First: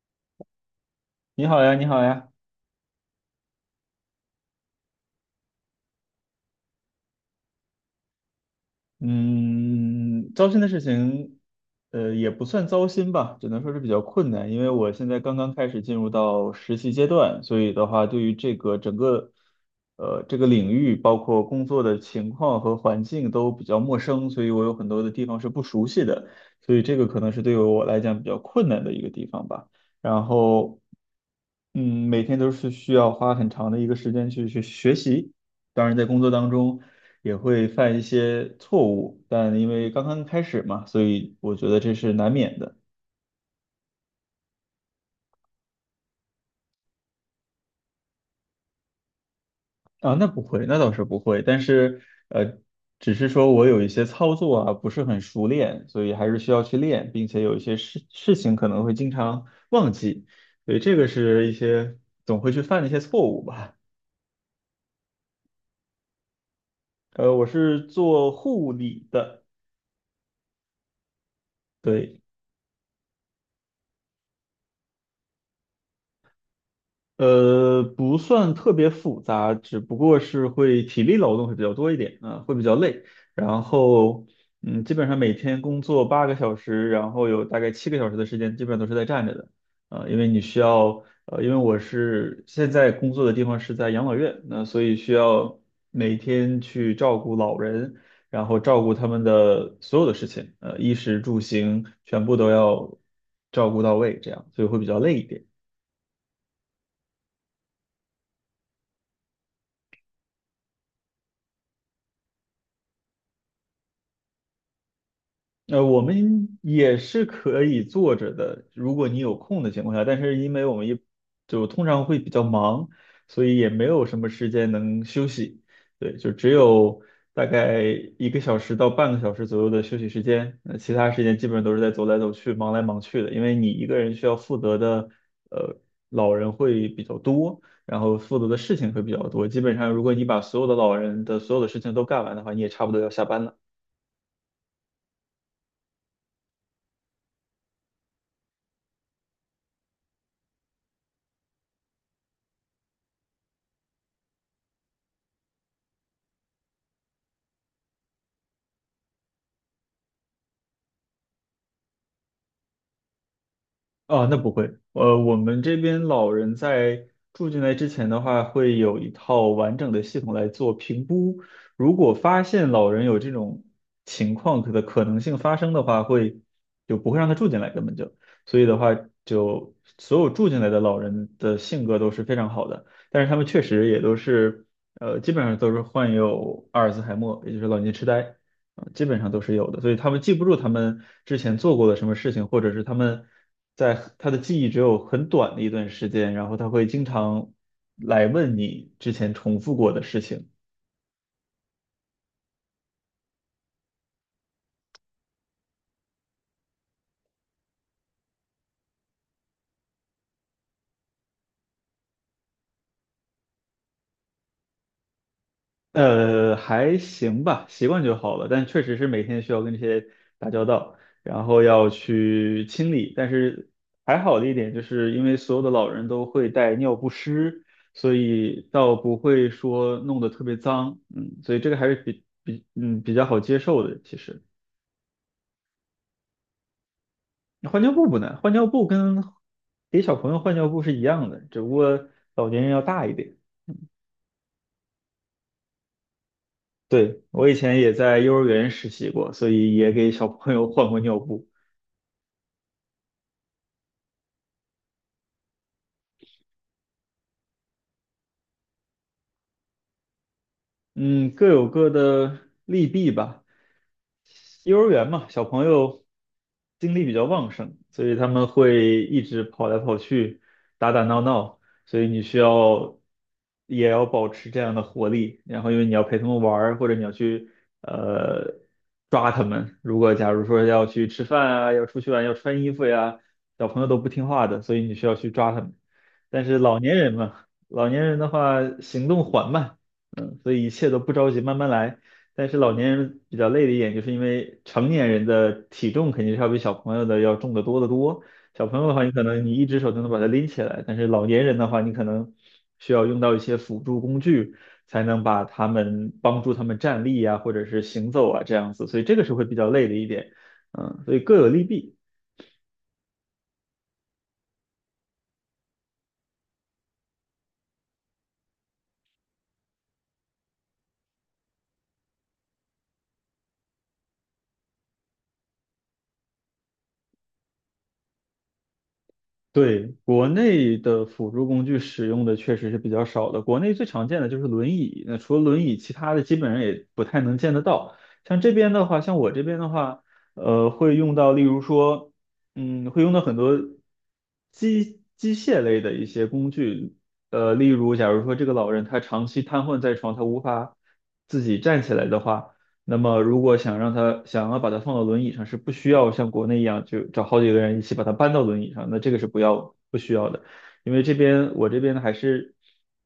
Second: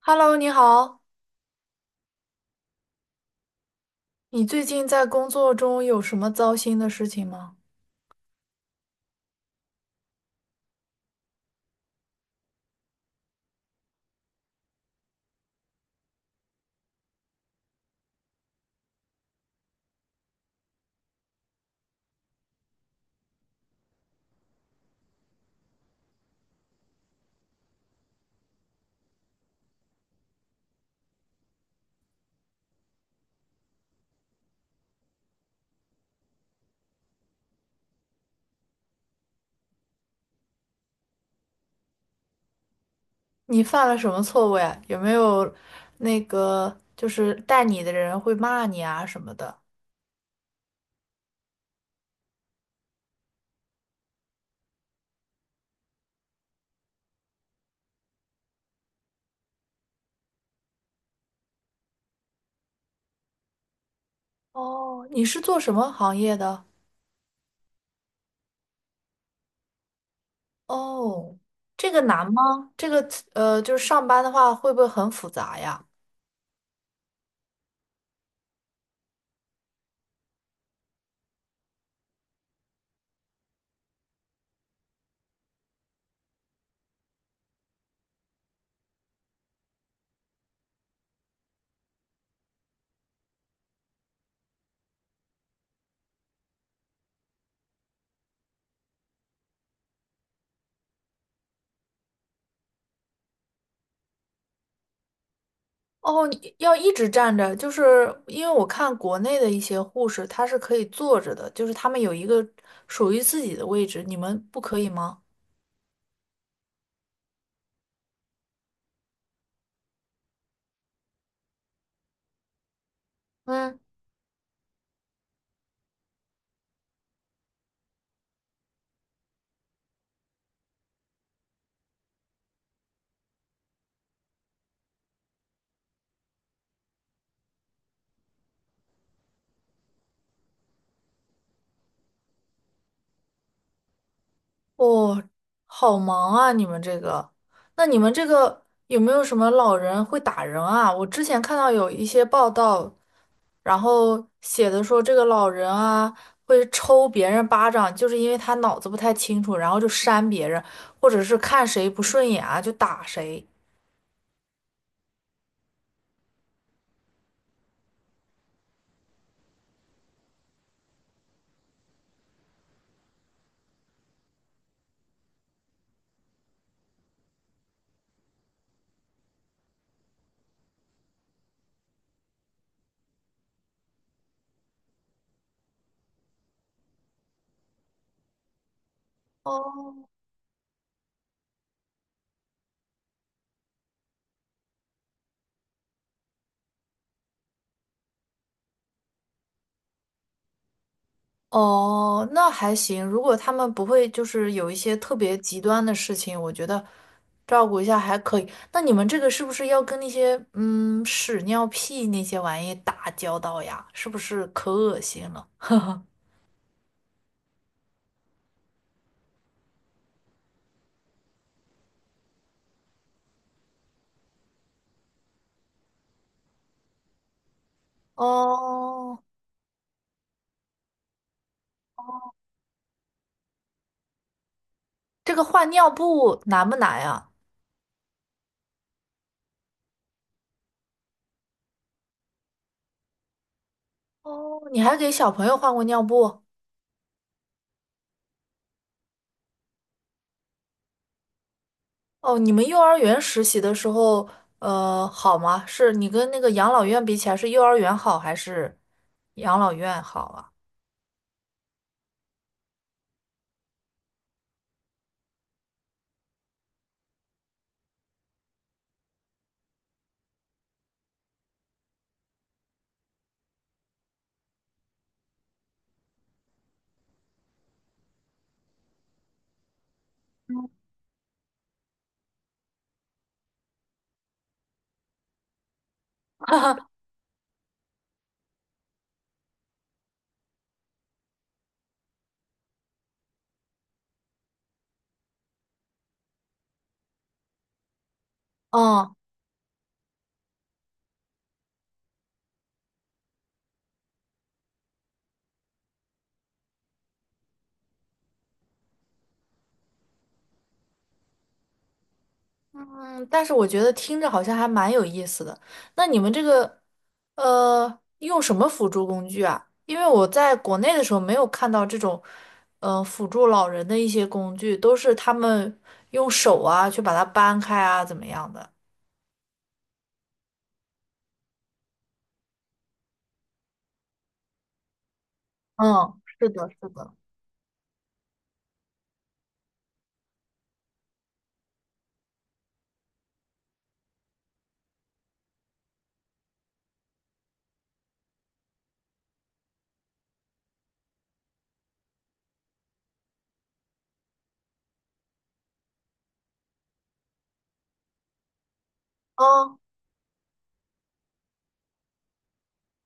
Hello，你好，你好呀，你好呀。你最近在工作中有什么糟心的事情吗？嗯，糟心的事情，也不算糟心吧，只能说是比较困难，因为我现在刚刚开始进入到实习阶段，所以的话，对于这个整个，这个领域，包括工作的情况和环境都比较陌生，所以我有很多的地方是不熟悉的，所以这个可能是对于我来讲比较困难的一个地方吧。然后，每天都是需要花很长的一个时间去学习。当然，在工作当中，也会犯一些错误，但因为刚刚开始嘛，所以我觉得这是难免的。你犯了什么错误呀？有没有带你的人会骂你啊什么的？啊，那不会，那倒是不会，但是呃，只是说我有一些操作啊不是很熟练，所以还是需要去练，并且有一些事情可能会经常忘记，所以这个是一些总会去犯的一些错误吧。哦，你是做什么行业的？我是做护理的。哦，这个对，难吗？就是上班的话会不会很复杂呀？不算特别复杂，只不过是会体力劳动会比较多一点，会比较累。然后，基本上每天工作8个小时，然后有大概7个小时的时间，基本上都是在站着的，因为你需要，因为我是现在工作的地方是在养老院，那所以需要每天去照顾老人，然后照顾他们的所有的事情，衣食住行全部都要照顾到位，这样，所以会比较累一点。哦，你要一直站着，就是因为我看国内的一些护士，她是可以坐着的，就是他们有一个属于自己的位置，你们不可以吗？我们也是可以坐着的，如果你有空的情况下，但是因为我们就通常会比较忙，所以也嗯。没有什么时间能休息。对，就只有大概1个小时到半个小时左右的休息时间，那其他时间基本上都是在走来走去、忙来忙去的。因为你一个人需要负责的，呃，老人会比较多，然后负责的事情会比较多。基本上，如果你把所有的老人的所有的事情都干完的话，你也差不多要下班了。哦，好忙啊！你们这个，那你们这个有没有什么老人会打人啊？我之前看到有一些报道，然后写的说这个老人啊会抽别人巴掌，就是因为他脑子不太清楚，然后就扇别人，或者是看谁不顺眼啊就打谁。啊，那不会。我们这边老人在住进来之前的话，会有一套完整的系统来做评估。如果发现老人有这种情况的可能性发生的话，就不会让他住进来，根本就。所以的话，就所有住进来的老人的性格都是非常好的，但是他们确实也都是，基本上都是患有阿尔兹海默，也就是老年痴呆。基本上都是有的，所以他哦，们记不住他们之前做过的什么事情，或者是他们在他的记忆只有很短的一段时间，然后他会经常来问你之前重复过的事情。哦，那还行。如果他们不会就是有一些特别极端的事情，我觉得照顾一下还可以。那你们这个是不是要跟那些屎尿屁那些玩意打交道呀？是不是可恶心了？还行吧，习惯就好了。但确实是每天需要跟这些打交道，然后要去清理。但是还好的一点，就是因为所有的老人都会带尿不湿，所以倒不哦，会说弄得特别脏。嗯，所以这个还是比较好接受的。其实这个换尿布难不难呀？换尿布不难，换尿布跟给小朋友换尿布是一样的，只不过老年人要大一点。哦，你还给小朋友换过尿布？对，我以前也在幼儿园实习过，所以也给小朋友换过尿布。哦，你们幼儿园实习的时候，好吗？是你跟那个养老院比起来，是幼儿园好还是养老院好啊？嗯，各有各的利弊吧。幼儿园嘛，小朋友精力比较旺盛，所以他们会一直跑来跑去，打打闹闹，所以你需要也要保持这样的活力。然后，因为你要陪他们玩儿或者你要去呃抓他们。如果假如说要去吃饭啊，要出去玩，要穿衣服呀，小朋友都不听话的，所以你需要去抓他们。但是老年人嘛，老年人的话行动缓慢。所以一切都不着急，慢慢来。但是老年人比较累的一点，就是因为成年人的体重肯定是要比小朋友的要重得多得多。小朋友的话，你嗯，可能你一只手就能把它拎起来，但是老年人的话，你可能需要用到一些辅助工具，才能把他们帮助他们站立啊，或者是行走啊这样子。所以这个是会比较累的一点。所以各有利弊。但是我觉得听着好像还蛮有意思的。那你们这个，用什么辅助工具啊？因为我在国内的时候没有看到这种，辅助老人的一些工具，都是他们用手啊去把它搬开啊，怎么样的？对，国内的辅助工具使用的确实是比较少的。国内最常见的就是轮椅，那除了轮椅，其他嗯，的基是本上的，也是不的。太能见得到。像这边的话，像我这边的话，会用到，例如说，会用到很多机械类的一些工具，例如，假如说这个老人他长期瘫痪在床，他无法自己站起来的话。那么如果想要把它放到轮椅上，是不需要像国内一样就找好几个人一起把它搬到轮椅上，那这个是不要嗯，不需要的，因为我这边还是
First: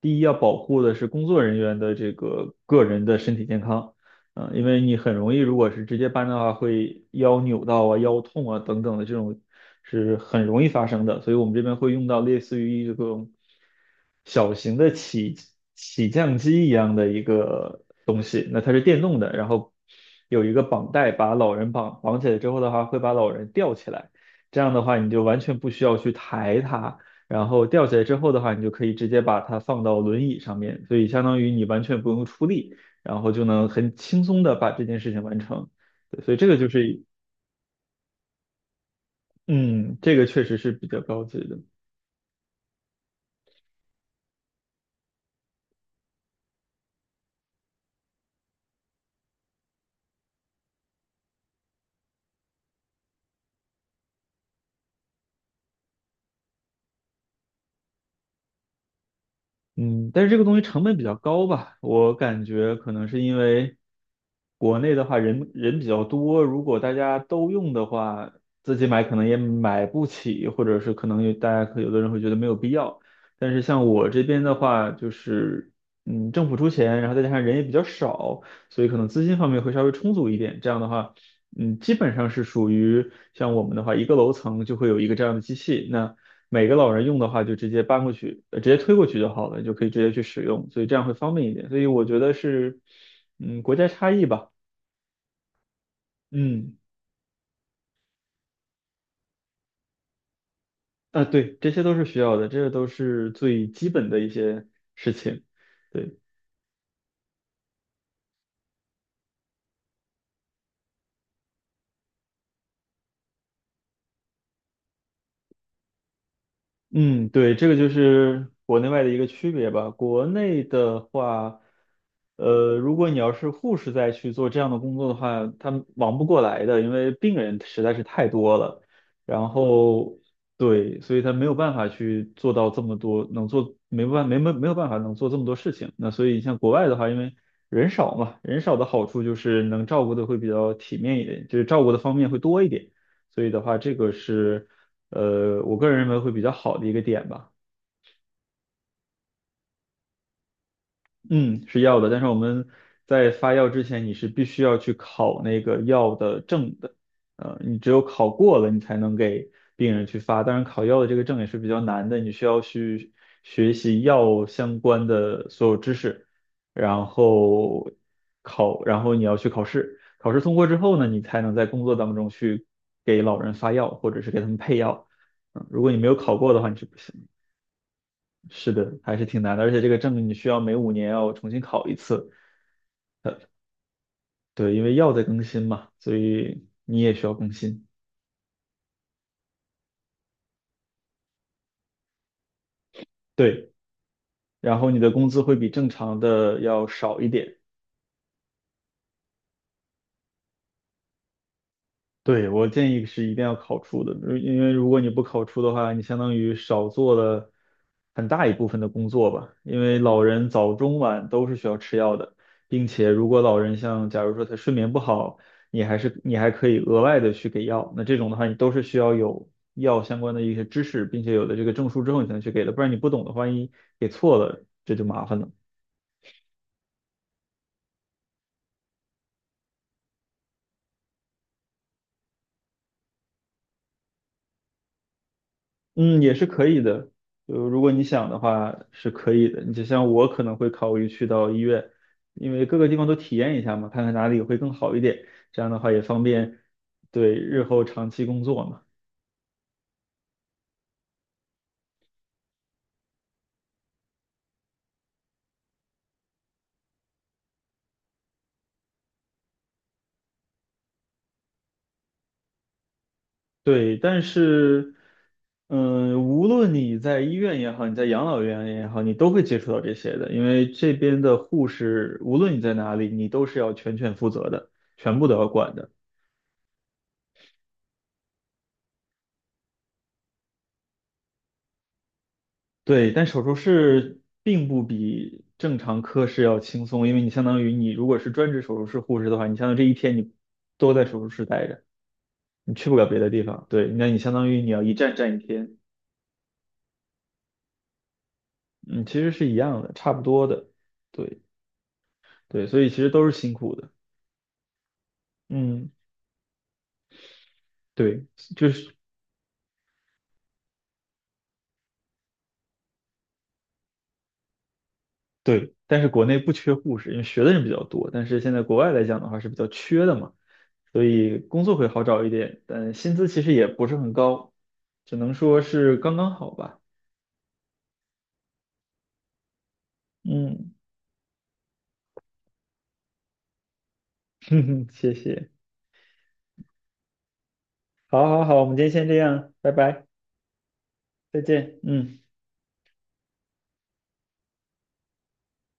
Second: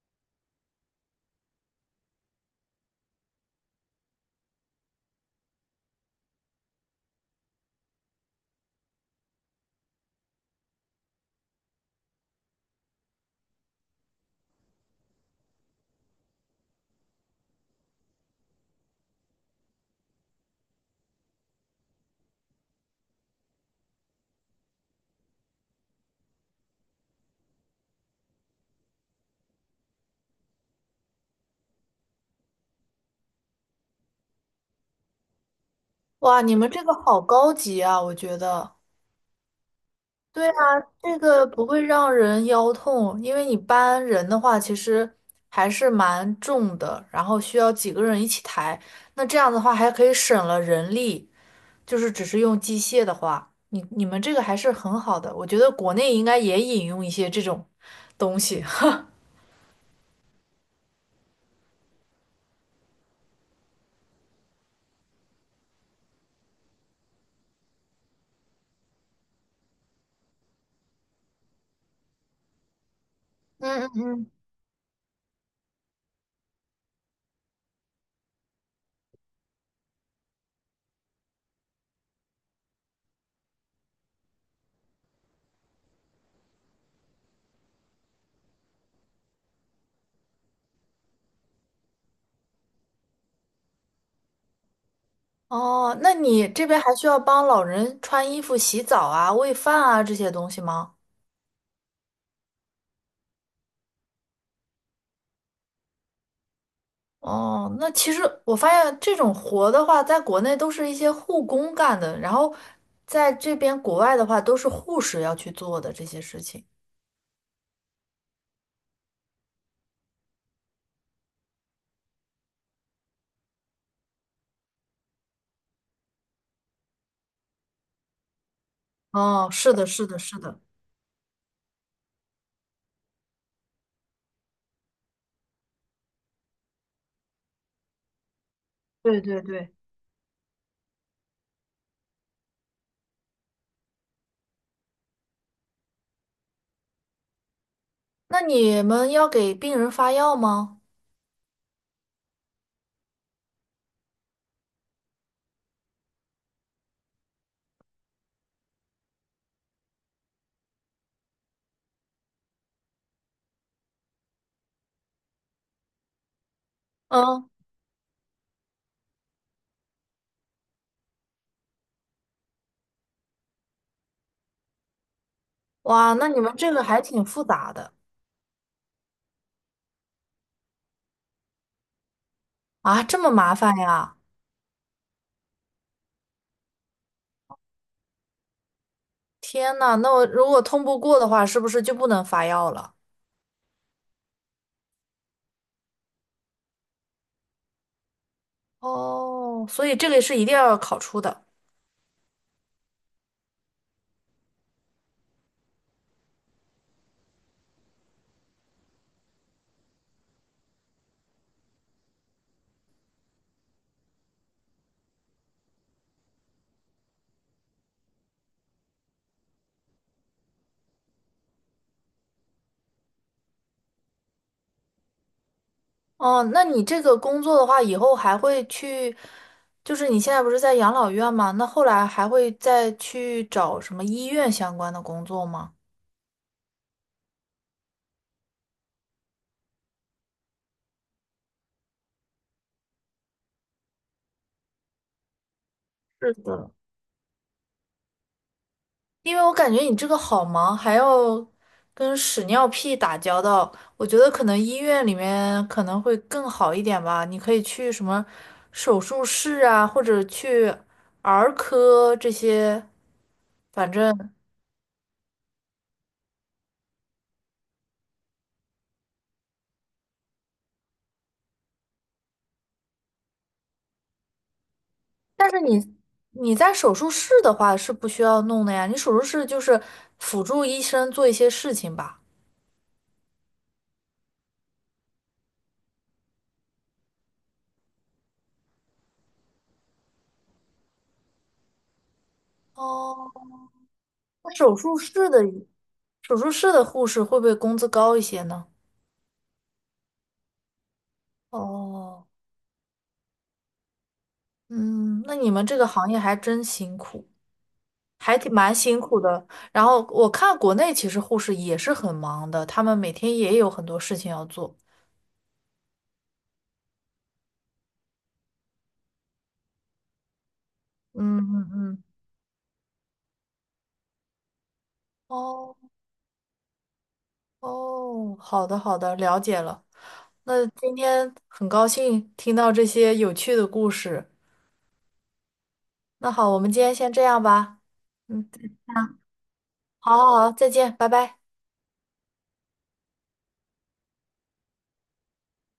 第一要保护的是工作人员的这个个人的身体健康。因为你很容易，如果是直接搬的话，会腰扭到啊、腰痛啊等等的这种是很容易发生的，所以我们这边会用到类似于这种小型的起降机一样的一个，那它是电动的，然后有一个绑带把老人绑起来之后的话，会把老人吊起来。这样的话，你就完全不需要去抬它，然后吊起来之后的话，你就可以直接把它放到轮椅上面，所以相当于你完全不用出力，然后就能很轻松的把这件事情完成。对，所以哇，这你个就们这个是，好高级啊，我觉得。嗯，这个确对啊，实是比较这高级个的。不会让人腰痛，因为你搬人的话，其实还是蛮重的，然后需要几个人一起抬。那这样的话，还可以省了人力，就是只是用机械的话，你们这个还是很好的。我觉得国内应该也引用一些这种东西。嗯，但是这个东西成本比较高吧，我感觉可能是因为国内的话人比较多，如果大家都用的话，自己买可能也买不起，或者是可能有大家可有的人会觉得没有必要。但是嗯像嗯我这嗯。边的话，就是政府出钱，然后再加上人也比较少，所以可能资金方面会稍微充足一点。这样的话，基本上是属于像我们的话，一个楼层就会有一个这样的机器，那，每个老人用的话，就直接搬过去，直接推过去就好了，就可以直接去使用，所以这样会方便一点。所以我觉得是，国家差异吧。哦，那你这嗯，边还需要帮老人穿衣服、洗澡啊、喂饭啊这些东西吗？对，这些都是需要的，这些都是最基本的一些事情，对。哦，那其实我发现这种活的话，在国内都是一些护工干的，然后在这边国外的话，都是护士要去做的这些事情。嗯，对，这个就是国内外的一个区别吧。国内的话，如果你要是护士再去做这样的工作的话，他忙不过来的，因为病人实在是太多了。然哦，是的，是后，的，是的，对，所以他没有办法去做到这么多，能做没办没没没有办法能做这么多事情。那所以像国外的话，因为人少嘛，人少的好对处就对是对。能照顾的会比较体面一点，就是照顾的方面会多一点。所以的话，这个是。我个人认为会比较好的一个点吧。那你们要给病人发药吗？嗯，是药的，但是我们在发药之前，你是必须要去考那个药的证的。你只有考过了，你才能给病人去发。当然，考药的这个证也是比较难的，你需要去学习药相关的所有知识，然嗯，后考，然后你要去考试。考试通过之后呢，你才能在工作当中去给老人发药，或者是给他们配药。如果你没哇，有那考你过们的话，这你个是不还行挺的。复杂的是的，还是挺难的，而且这个证你需要每5年要重新考一次。啊，这么麻烦呀！对，因为药在更新嘛，所以你也需要更新。天呐，那我如果通不过的话，是不是就不能发药了？对，然后你的工资会比正常的要少一点。哦，所以这个是一定要考出的。对，我建议是一定要考出的，因为如果你不考出的话，你相当于少做了很大一部分的工作吧。因为老人早中晚都是需要吃药的，并且如果老人像假如说他睡眠不好，你还可以额外的去给药，那这种的话你都是需要有药相关的一些知识，并且有了这个证书之后你才能去给的，不然你不懂的话，万一给错了，这就麻烦了。哦，那你这个工作的话，以后还会去，就是你现在不是在养老院吗？那后来还会再去找什么医院相关的工作吗？嗯，也是可以的。就如果你想的话，是可以的。你就像我可能会考虑去到医院，因为各个地方都体验一下嘛，看看哪里会更好一点。这样的话也方是便的。对日后长期工作嘛。因为我感觉你这个好忙，还要跟屎尿屁打交道，我觉得可能医院里面可能会更好一点吧。你可以去什么手术室啊，或者去儿科这些，反对，但正。是，无论你在医院也好，你在养老院也好，你都会接触到这些的，因为这边的护士，无论你在哪里，你都是要全权负责的，全部都要但是管的。你你在手术室的话是不需要弄的呀，你手术室就是辅助医生做一些事情吧。对，但手术室并不比正常科室要轻松，因为你相当于你如果是专职手术室护士的话，你相当于这一天你都在手术室待着，你去不了别的哦，地方。对，那你相当那于你手要一术站室站一的天。手术室的护士会不会工资高一些呢？嗯，其实是一样的，差不多的。对，哦，对，所以其实都是辛苦的。嗯，那你们这个嗯，行业还真辛苦，对，还挺就蛮是。辛苦的。然后我看国内其实护士也是很忙的，他们每天也有很多事情要做。对，但是国内不缺护士，因为学的人比较多。但是现在国外来讲的话是比较缺的嘛，所以嗯工嗯作会好嗯。找一点，但薪资其实也不是很高，只能说哦。是刚刚好吧。哦，好的好的，了解了。那嗯，今天很高兴听到这些有趣的故事。哼哼谢谢。那好，我们今天先这样吧。好，好，嗯，好，我们今天先这样，拜拜，好好好，再见，拜拜。再见。嗯。